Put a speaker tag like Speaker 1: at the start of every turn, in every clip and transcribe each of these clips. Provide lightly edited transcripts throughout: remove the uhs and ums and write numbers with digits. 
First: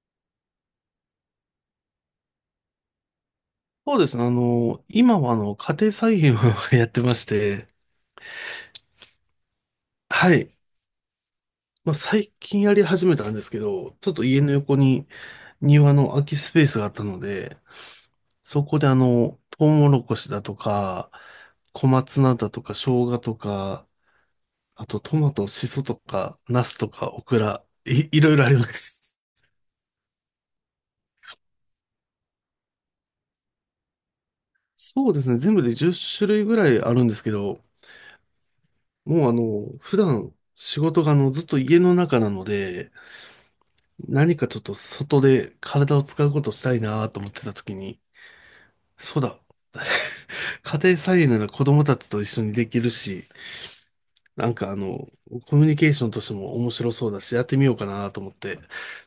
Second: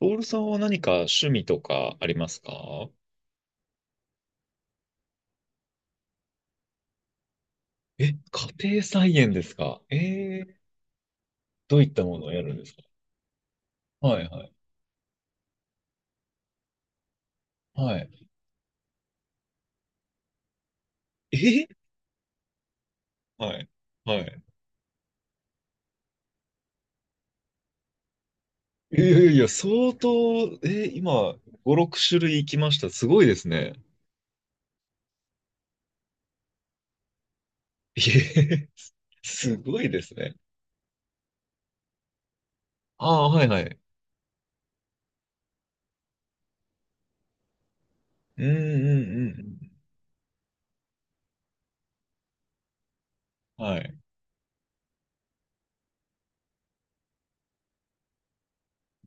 Speaker 1: ロールさんは何か趣味とかありますか？
Speaker 2: そうですね。今は家庭菜園を やってまして、
Speaker 1: え、家庭菜園ですか
Speaker 2: はい。
Speaker 1: どういっ
Speaker 2: まあ、
Speaker 1: たものを
Speaker 2: 最
Speaker 1: やるん
Speaker 2: 近
Speaker 1: です
Speaker 2: や
Speaker 1: か？
Speaker 2: り始めたんですけど、ちょっ
Speaker 1: は
Speaker 2: と
Speaker 1: い
Speaker 2: 家
Speaker 1: は
Speaker 2: の
Speaker 1: い。
Speaker 2: 横に庭の空きスペースがあったので、
Speaker 1: はい。
Speaker 2: そこでトウモロコシだとか、
Speaker 1: え、
Speaker 2: 小松菜だとか、生姜と
Speaker 1: はい。
Speaker 2: か、
Speaker 1: はい。
Speaker 2: あとトマト、シソとか、ナスとか、オクラ、いろいろあります。
Speaker 1: いやいやいや、相当、今、5、6種類いきました。すごいですね。
Speaker 2: そうですね。全部で10種類ぐらいあるんですけど、
Speaker 1: えへ、へ、
Speaker 2: もう
Speaker 1: すごい
Speaker 2: 普
Speaker 1: です
Speaker 2: 段
Speaker 1: ね。
Speaker 2: 仕事がずっと家の中なので、
Speaker 1: ああ、はいはい。
Speaker 2: 何かちょっと外で体を使うことしたいなと思ってた時に、
Speaker 1: うんうん
Speaker 2: そう
Speaker 1: う
Speaker 2: だ、
Speaker 1: ん
Speaker 2: 家庭菜園なら子供たちと一緒にできるし、
Speaker 1: うん。はい。
Speaker 2: なんかコミュニケーションとしても面白そうだし、やってみようかなと思って。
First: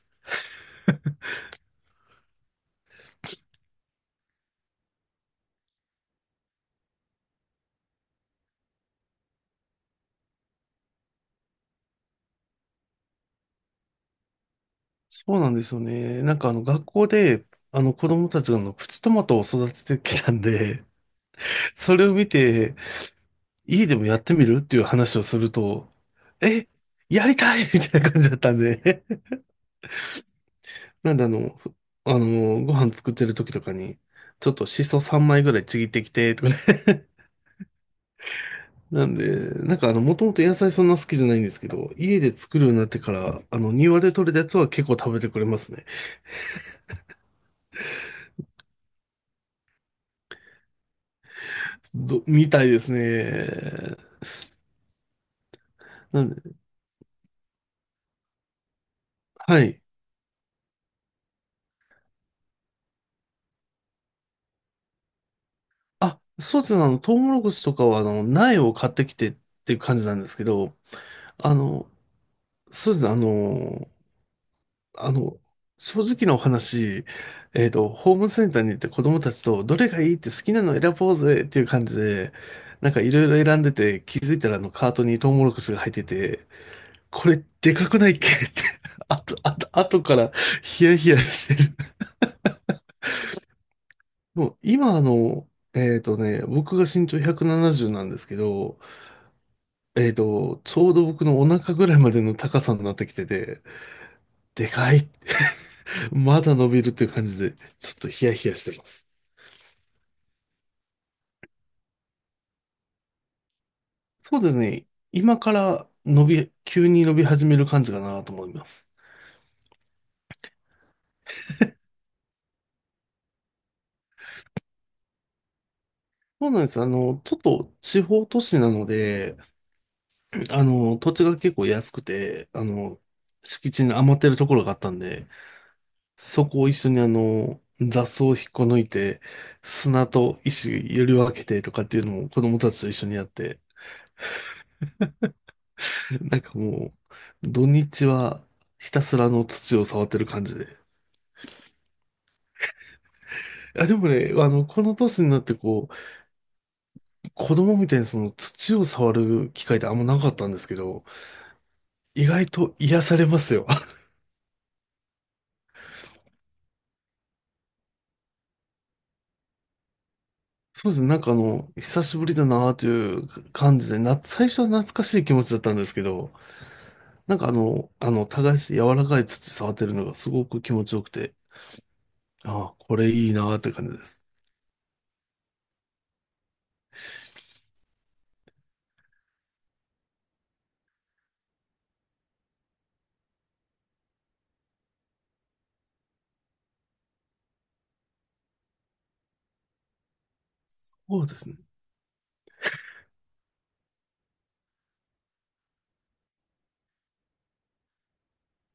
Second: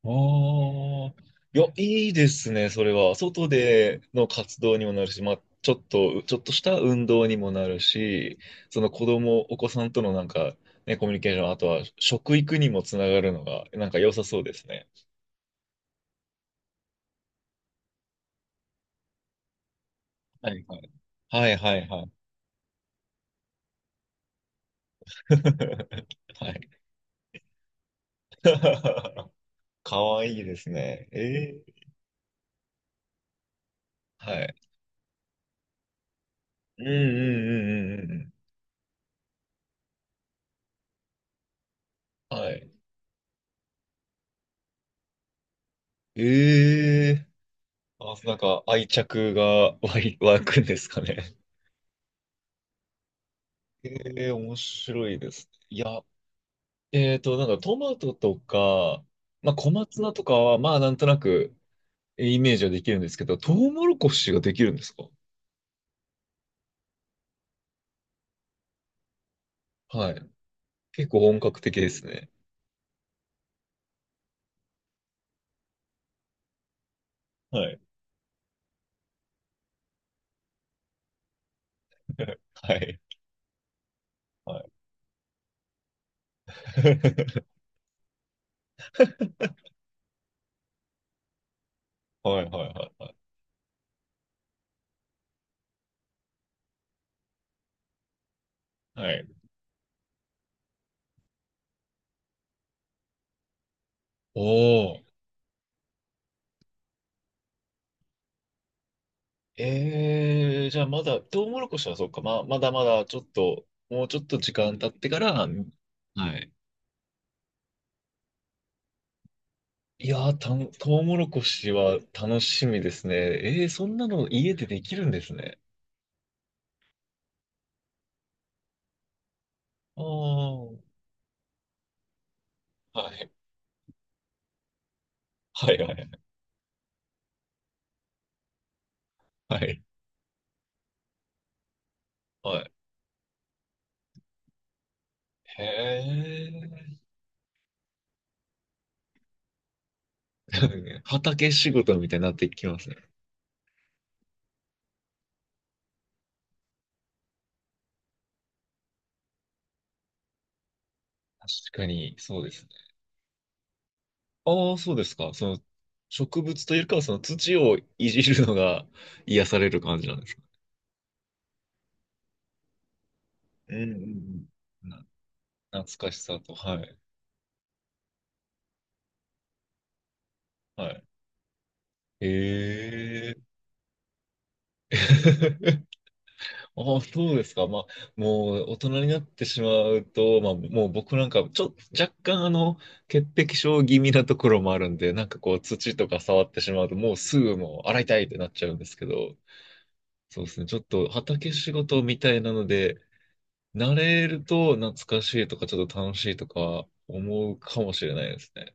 Speaker 1: ああ、いや、いいですね、それは。外での活動にもなるし、まあ、ちょっとした運動にもなるし、その子供、お子さんとのなんか、ね、コミュニケーション、あとは食育にもつながるのが、なんか良さそうですね。
Speaker 2: そうなんですよね。なんか学校で、子供たちがプチトマトを育ててきたん
Speaker 1: はいは
Speaker 2: で、
Speaker 1: い。はいはい
Speaker 2: そ
Speaker 1: は
Speaker 2: れ
Speaker 1: い。
Speaker 2: を見て、家でもやってみるっていう話をすると、
Speaker 1: は
Speaker 2: え、
Speaker 1: い。
Speaker 2: やりたいみたいな感じだったんで、
Speaker 1: かわいいですね。
Speaker 2: なん
Speaker 1: え
Speaker 2: であの、ふ
Speaker 1: え、
Speaker 2: あの、ご飯作ってる時とかに、
Speaker 1: は
Speaker 2: ちょっ
Speaker 1: い。
Speaker 2: とシソ3枚ぐらいちぎってきて、とかね。
Speaker 1: う んうんうんうんうん
Speaker 2: なんで、なんかもともと野菜そんな好きじゃないんですけど、家で
Speaker 1: うん。は
Speaker 2: 作るよ
Speaker 1: い。
Speaker 2: うになってから、庭で採れたやつは結構食べてくれますね。
Speaker 1: ええ、あ、なんか愛着が湧い、湧くんですかね。
Speaker 2: みたいですね。
Speaker 1: ええ、面白いですね。いや、
Speaker 2: なんで、
Speaker 1: なんかトマトとか、まあ
Speaker 2: は
Speaker 1: 小
Speaker 2: い。
Speaker 1: 松菜とかは、まあなんとなくイメージはできるんですけど、トウモロコシができるんですか？
Speaker 2: あ、そうですね、トウモロコシとかは、苗を買ってきてっていう感じ
Speaker 1: は
Speaker 2: なんで
Speaker 1: い。
Speaker 2: すけど、
Speaker 1: 結構本
Speaker 2: あ
Speaker 1: 格的で
Speaker 2: の、
Speaker 1: すね。
Speaker 2: そうですね。あの、正直なお話、
Speaker 1: はい。
Speaker 2: ホームセンターに行って子供たちと、どれがいいって好きなの選ぼうぜっていう感じで、
Speaker 1: は
Speaker 2: なん
Speaker 1: い。
Speaker 2: かいろいろ選んでて、気づいたら
Speaker 1: は
Speaker 2: あ
Speaker 1: い。
Speaker 2: のカートにトウモロコシが入ってて、これ でかくないっけって、あと、あと、あとからヒヤヒヤしてる。
Speaker 1: はいはいはいは
Speaker 2: もう今僕が身長170ななじゅうなんですけど、
Speaker 1: い。はい。
Speaker 2: ちょうど僕のお腹ぐらいまでの高さになってきてて、でか
Speaker 1: おー。
Speaker 2: い、まだ伸びるっていう感じで、ちょっとヒヤヒヤしてます。
Speaker 1: じゃあまだ、トウモロコシはそうか、まあ、まだまだちょっと、もうちょっと
Speaker 2: そうで
Speaker 1: 時
Speaker 2: す
Speaker 1: 間
Speaker 2: ね。
Speaker 1: 経ってから、
Speaker 2: 今
Speaker 1: はい。
Speaker 2: から急に伸び始める感じかなと思います。
Speaker 1: いやー、トウモロコシは楽しみですね。そんなの家でできるんですね。
Speaker 2: そうなんです。ちょっと地方都市なので、
Speaker 1: ああ、
Speaker 2: 土地が結構安くて、
Speaker 1: はい。
Speaker 2: 敷地に余ってるところがあったんで、
Speaker 1: はい、はい、
Speaker 2: そこを一緒に雑草を引っこ抜いて、
Speaker 1: はい。
Speaker 2: 砂と石より分けてとかっていうのを子
Speaker 1: は
Speaker 2: 供
Speaker 1: い。
Speaker 2: たちと一緒にやって、
Speaker 1: へ
Speaker 2: なんかも
Speaker 1: え。
Speaker 2: う、土日はひたすらあの土を触ってる感じで。
Speaker 1: 畑仕事みたいになってきますね。
Speaker 2: あ、でもね、この年になってこう、子供みたいにその土を触る機会ってあんまなかったんですけど、
Speaker 1: 確かに、
Speaker 2: 意
Speaker 1: そう
Speaker 2: 外
Speaker 1: ですね。
Speaker 2: と癒されますよ。
Speaker 1: ああ、そうですか。その、植物というか、その土をいじるのが癒される感じなんですか？
Speaker 2: そうですね、なんか久しぶりだなという
Speaker 1: う
Speaker 2: 感
Speaker 1: んう
Speaker 2: じで、
Speaker 1: ん
Speaker 2: 最初は
Speaker 1: うん。
Speaker 2: 懐かしい気持ちだったんですけ
Speaker 1: 懐かし
Speaker 2: ど、
Speaker 1: さと、はい。
Speaker 2: なんか耕して柔らかい土触ってるのがすごく気持
Speaker 1: は
Speaker 2: ちよ
Speaker 1: い。
Speaker 2: くて、ああ、これいい
Speaker 1: え
Speaker 2: なって感じです。
Speaker 1: え。ああ、そうですか。まあ、もう大人になってしまうと、まあ、もう僕なんか、ちょっと若干潔癖症気味なところもあるんで、なんかこう、土とか触ってしまうと、もうすぐもう洗いたいってなっちゃうんですけど、そうですね。ちょっと
Speaker 2: そうです
Speaker 1: 畑
Speaker 2: ね。
Speaker 1: 仕事みたいなので、慣れると懐かしいとか、ちょっと楽しいとか思うかもしれないですね。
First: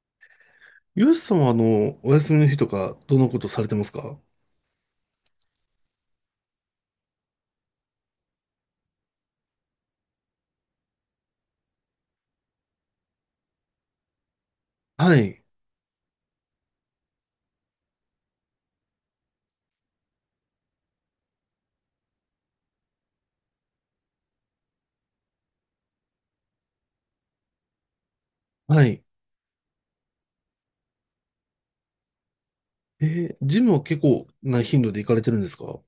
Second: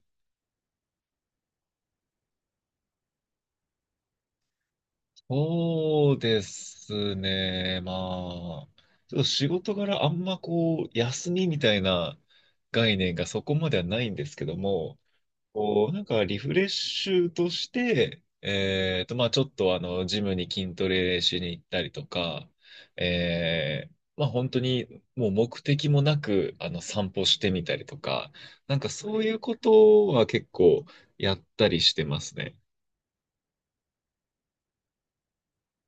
Speaker 2: ユースさんはお休みの日とか、どのことされてますか？
Speaker 1: そうですね。まあ、ちょっと仕事柄あんまこう、休みみたいな概念がそこまではないんですけども、
Speaker 2: はい、
Speaker 1: こう、なんかリフレッシュとして、まあちょっとジムに筋トレしに行ったりとか、えー、まあ本当にもう目的もなく、散歩してみたりとか、なん
Speaker 2: は
Speaker 1: か
Speaker 2: い。
Speaker 1: そういうことは結構やったりしてますね。
Speaker 2: ジムは結構な頻度で行かれてるんですか？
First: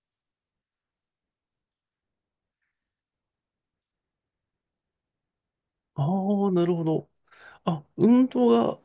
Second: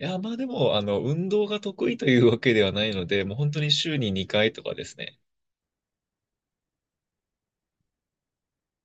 Speaker 1: いや、まあでも、運動が得意というわけではないので、もう本当に週に2回とかですね。
Speaker 2: ああー、なるほど。あ、運動が、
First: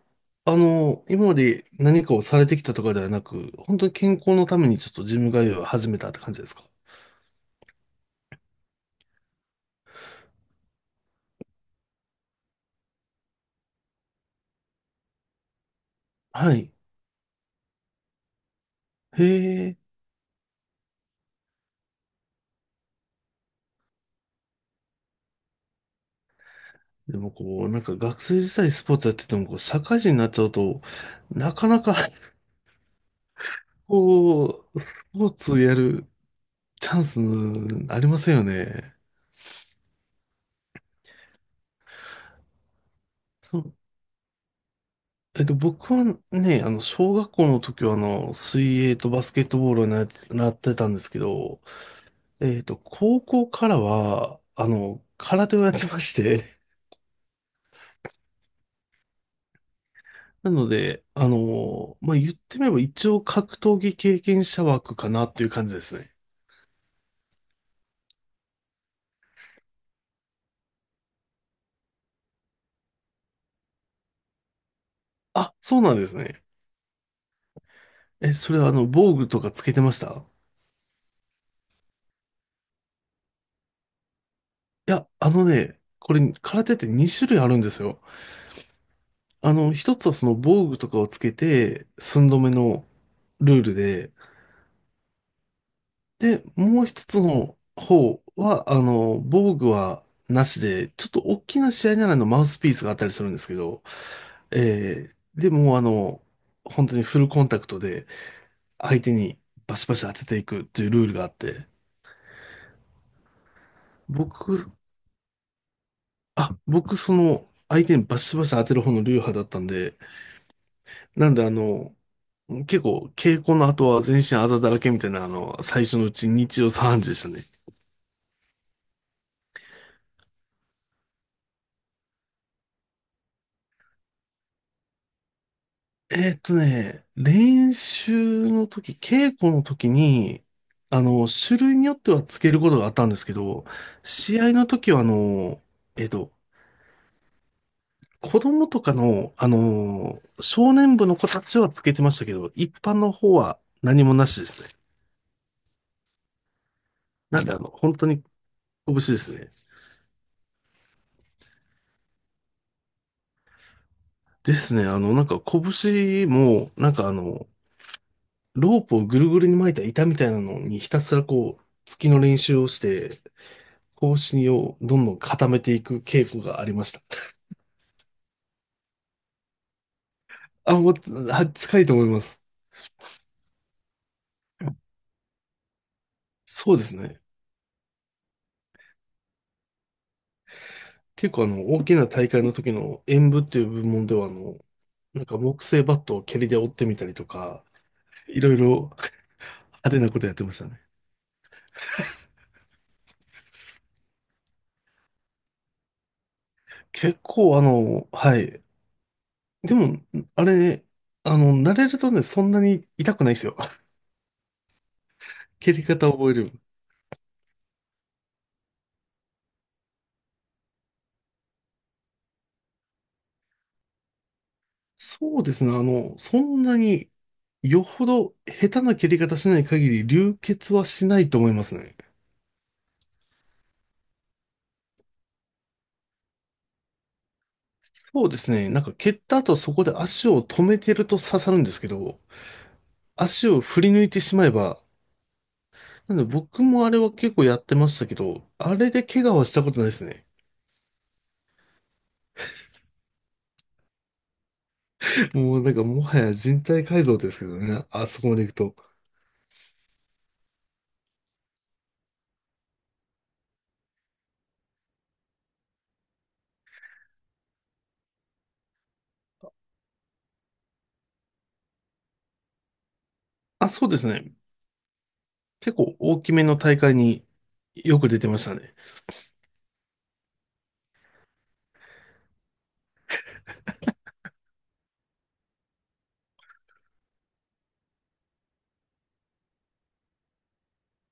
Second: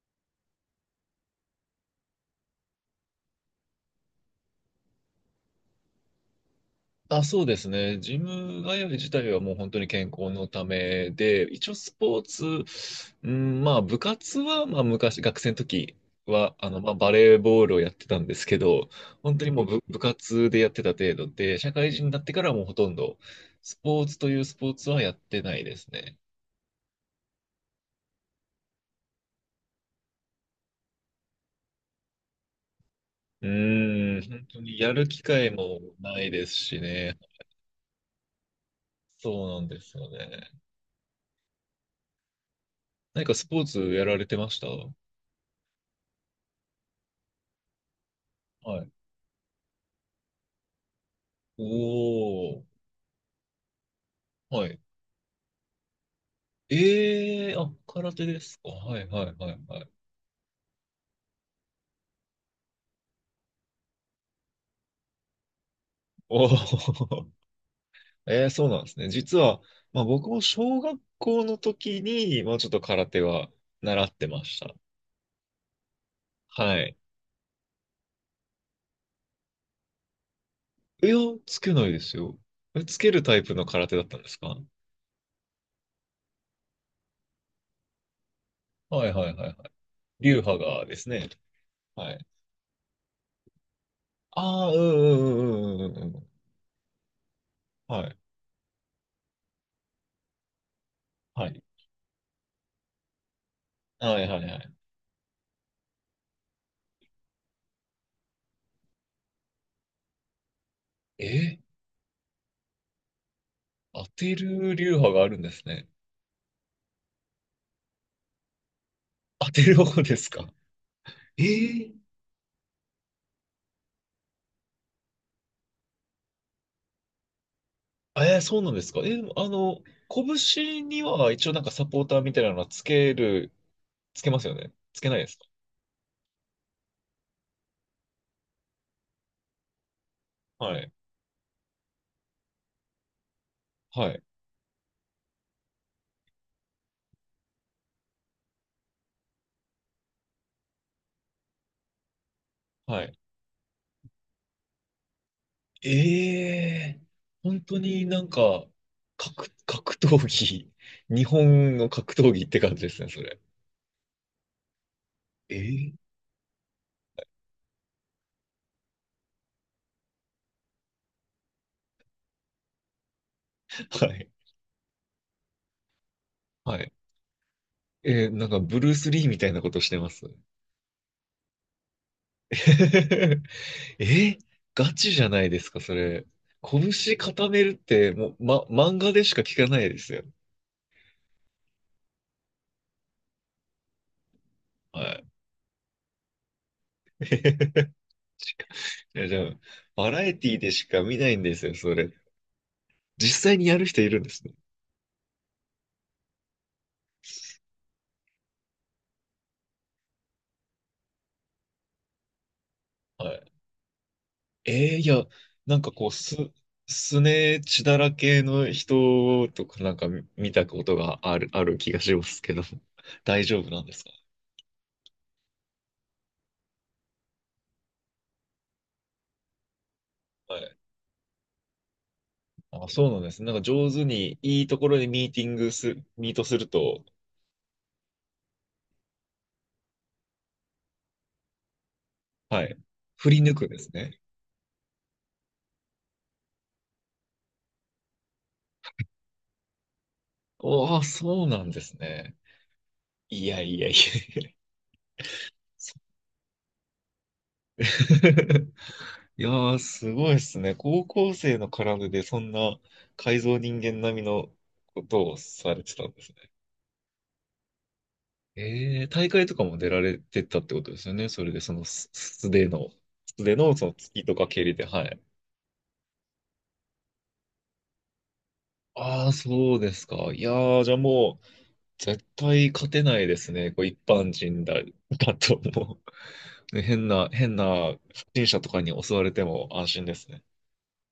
Speaker 2: 今まで何かをされてきたとかではなく、本当に健康のためにちょっとジム通いを始めたって感じですか？
Speaker 1: あ、そうですね。ジム通い自体はもう本当に健康のためで、一応スポーツ、うん、まあ部活は、まあ昔、学生の時
Speaker 2: は
Speaker 1: は、
Speaker 2: い。
Speaker 1: まあバレーボールをやってたんですけど、
Speaker 2: へ
Speaker 1: 本当にもう
Speaker 2: え。
Speaker 1: 部活でやってた程度で、社会人になってからはもうほとんどスポーツというスポーツはやってないですね。
Speaker 2: でもこう、なんか学生時代スポーツやってても、こう、社会人になっちゃうと、なかなか、
Speaker 1: う ん、本当
Speaker 2: こ
Speaker 1: に
Speaker 2: う、ス
Speaker 1: やる
Speaker 2: ポ
Speaker 1: 機
Speaker 2: ー
Speaker 1: 会
Speaker 2: ツや
Speaker 1: も
Speaker 2: る
Speaker 1: ないですし
Speaker 2: チャン
Speaker 1: ね。
Speaker 2: スありませんよね。
Speaker 1: そうなんですよね。何かス
Speaker 2: そ
Speaker 1: ポー
Speaker 2: う。
Speaker 1: ツやられてました？は
Speaker 2: 僕はね、小学校の時は、水
Speaker 1: い。
Speaker 2: 泳とバスケットボールをなってたんですけど、
Speaker 1: おー。
Speaker 2: 高校からは、
Speaker 1: はい。
Speaker 2: 空手をやってまして、
Speaker 1: あ、空手ですか。はいはいはいはい。
Speaker 2: なので、まあ、言ってみれば一応格闘技経験者枠かなっていう感じですね。
Speaker 1: おー。そうなんですね。実は、まあ僕も小学校の時に、まあちょっと空手は習ってました。
Speaker 2: あ、そうなんですね。
Speaker 1: はい。
Speaker 2: それは防具とかつけてました？
Speaker 1: いや、つけないですよ。つけるタイプの空手だったんですか？
Speaker 2: いや、あのね、これ、空手って2種類あるんですよ。
Speaker 1: はいはいはいはい。
Speaker 2: 一つはその
Speaker 1: 流派
Speaker 2: 防具
Speaker 1: が
Speaker 2: と
Speaker 1: で
Speaker 2: かを
Speaker 1: す
Speaker 2: つ
Speaker 1: ね。
Speaker 2: けて、
Speaker 1: はい。
Speaker 2: 寸止めのルールで、
Speaker 1: ああ、うんうんうんうんうんうんうん。
Speaker 2: で、もう一つの
Speaker 1: はい。
Speaker 2: 方は、防具はなしで、ちょっと大
Speaker 1: は
Speaker 2: き
Speaker 1: い。
Speaker 2: な試合ならのマウスピースがあったりするんですけど、
Speaker 1: はいはいはい。
Speaker 2: えでもう本当にフルコンタクトで相手にバシバシ当てていくっていうルールがあっ
Speaker 1: え
Speaker 2: て、
Speaker 1: 当て
Speaker 2: 僕、
Speaker 1: る流派があるんですね。
Speaker 2: 僕その相手にバシバシ当てる方の流派だっ
Speaker 1: 当
Speaker 2: た
Speaker 1: て
Speaker 2: ん
Speaker 1: る
Speaker 2: で、
Speaker 1: 方ですか？
Speaker 2: なん
Speaker 1: え
Speaker 2: で
Speaker 1: ー、
Speaker 2: 結構稽古の後は全身あざだらけみたいな最初のうち日曜3時でしたね。
Speaker 1: そうなんですか？拳には一応なんかサポーターみたいなのはつけますよね？つけないですか？
Speaker 2: 練習の時、稽古の時に、
Speaker 1: はい。
Speaker 2: 種類によってはつけることがあったんですけど、
Speaker 1: はい。
Speaker 2: 試合の時は、えーっと、子供とかの、少年部の子たちはつけてましたけど、一般
Speaker 1: は
Speaker 2: の
Speaker 1: い。
Speaker 2: 方は何もなしですね。
Speaker 1: ええ、
Speaker 2: なんで、
Speaker 1: 本当
Speaker 2: 本
Speaker 1: に
Speaker 2: 当
Speaker 1: な
Speaker 2: に
Speaker 1: んか、
Speaker 2: 拳ですね。
Speaker 1: 格闘技、日本の格闘技って感じですね、それ。
Speaker 2: ですね、なんか
Speaker 1: ええ、
Speaker 2: 拳も、なんかロープをぐるぐるに巻いた板みたいなのにひたすらこう、突きの練習をして、
Speaker 1: は
Speaker 2: 方
Speaker 1: い。
Speaker 2: 針をどんどん固めていく傾向があり
Speaker 1: は
Speaker 2: まし
Speaker 1: い。
Speaker 2: た。
Speaker 1: なんかブルース・リーみたいなことしてます。
Speaker 2: あ、もう、近いと思います。
Speaker 1: え、ガチじゃないですか、それ。
Speaker 2: そうです
Speaker 1: 拳
Speaker 2: ね。
Speaker 1: 固めるって、もう、ま、漫画でしか聞かないですよ。
Speaker 2: 結構大きな大会の時の演舞っていう部門では、
Speaker 1: は
Speaker 2: な
Speaker 1: い。
Speaker 2: んか木製バットを蹴りで折ってみたりと か、いろいろ
Speaker 1: いや、じゃあ、
Speaker 2: 派手な
Speaker 1: バ
Speaker 2: こ
Speaker 1: ラ
Speaker 2: とや
Speaker 1: エ
Speaker 2: ってま
Speaker 1: ティ
Speaker 2: した
Speaker 1: で
Speaker 2: ね。
Speaker 1: しか見ないんですよ、それ。実際にやる人いるんですね。
Speaker 2: 結構はい。でも、あれ、慣れるとね、そんなに痛く
Speaker 1: は
Speaker 2: ないです
Speaker 1: い。
Speaker 2: よ。
Speaker 1: いや、
Speaker 2: 蹴
Speaker 1: なん
Speaker 2: り
Speaker 1: かこ
Speaker 2: 方
Speaker 1: う、
Speaker 2: を覚える。
Speaker 1: すね血だらけの人とかなんか見たことがある気がしますけど、大丈夫なんですか？
Speaker 2: そうですね。そんなに、よほど下手な蹴り方しない限り流
Speaker 1: は
Speaker 2: 血
Speaker 1: い。
Speaker 2: はしないと思いますね。
Speaker 1: あ、そうなんです。なんか上手に、いいところでミートすると、
Speaker 2: そうですね。なんか蹴った後そこで足を止めてると刺さるんですけど、
Speaker 1: はい。振り
Speaker 2: 足
Speaker 1: 抜
Speaker 2: を
Speaker 1: くで
Speaker 2: 振り
Speaker 1: す
Speaker 2: 抜い
Speaker 1: ね。
Speaker 2: てしまえば、なんで僕もあれは結構やってましたけど、あれで怪我はしたことないですね。
Speaker 1: おー、そうなんですね。いやいやいや。
Speaker 2: もうなんか
Speaker 1: そ
Speaker 2: もはや人体改造ですけどね。あ そこまで行くと。
Speaker 1: いやー、すごいですね。高校生の絡みでそんな改造人間並みのことをされてたんですね。大会とかも出られてたってことですよね。それで、そのす素手
Speaker 2: あ、
Speaker 1: のそ
Speaker 2: そう
Speaker 1: の
Speaker 2: です
Speaker 1: 突き
Speaker 2: ね。
Speaker 1: とか蹴りで、はい。
Speaker 2: 結構大きめの大会によく出てましたね。
Speaker 1: ああ、そうですか。いやー、じゃあもう、絶対勝てないですね。こう一般人だと思う。ね、変な不審者とかに襲われても安心ですね。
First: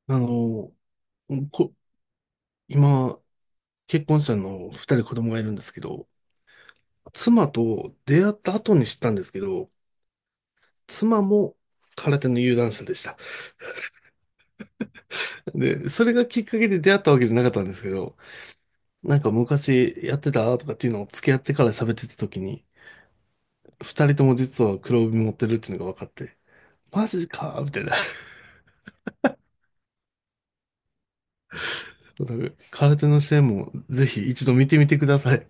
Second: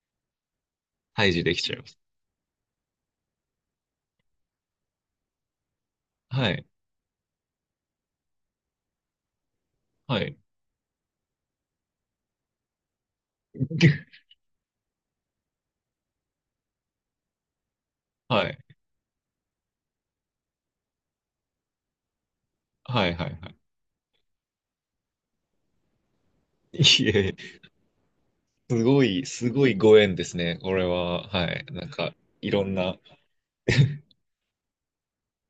Speaker 2: あの、
Speaker 1: 退治できち
Speaker 2: こ、
Speaker 1: ゃいます。
Speaker 2: 今、結婚したの二人子供がいるんですけど、
Speaker 1: はい。
Speaker 2: 妻と出会った後に知ったんですけど、
Speaker 1: はい。
Speaker 2: 妻も空手の有段者でした。で、それがきっかけで出会ったわけじゃなかったんですけど、
Speaker 1: はい。
Speaker 2: なんか昔やってたとかっていうのを付き合ってから喋ってた時に、
Speaker 1: はい。はい。は
Speaker 2: 二人とも実は黒帯持ってるっていうのが分かって、
Speaker 1: い。
Speaker 2: マ
Speaker 1: い
Speaker 2: ジ
Speaker 1: え、
Speaker 2: かみたいな。
Speaker 1: すごい、すごいご縁ですね。これは、はい。なんか、いろんな、
Speaker 2: 空手の試合もぜひ一度見てみてください。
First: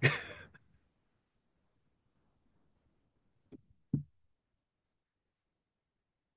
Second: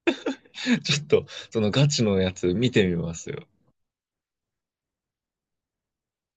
Speaker 1: ちょっと、そのガチのやつ見てみますよ。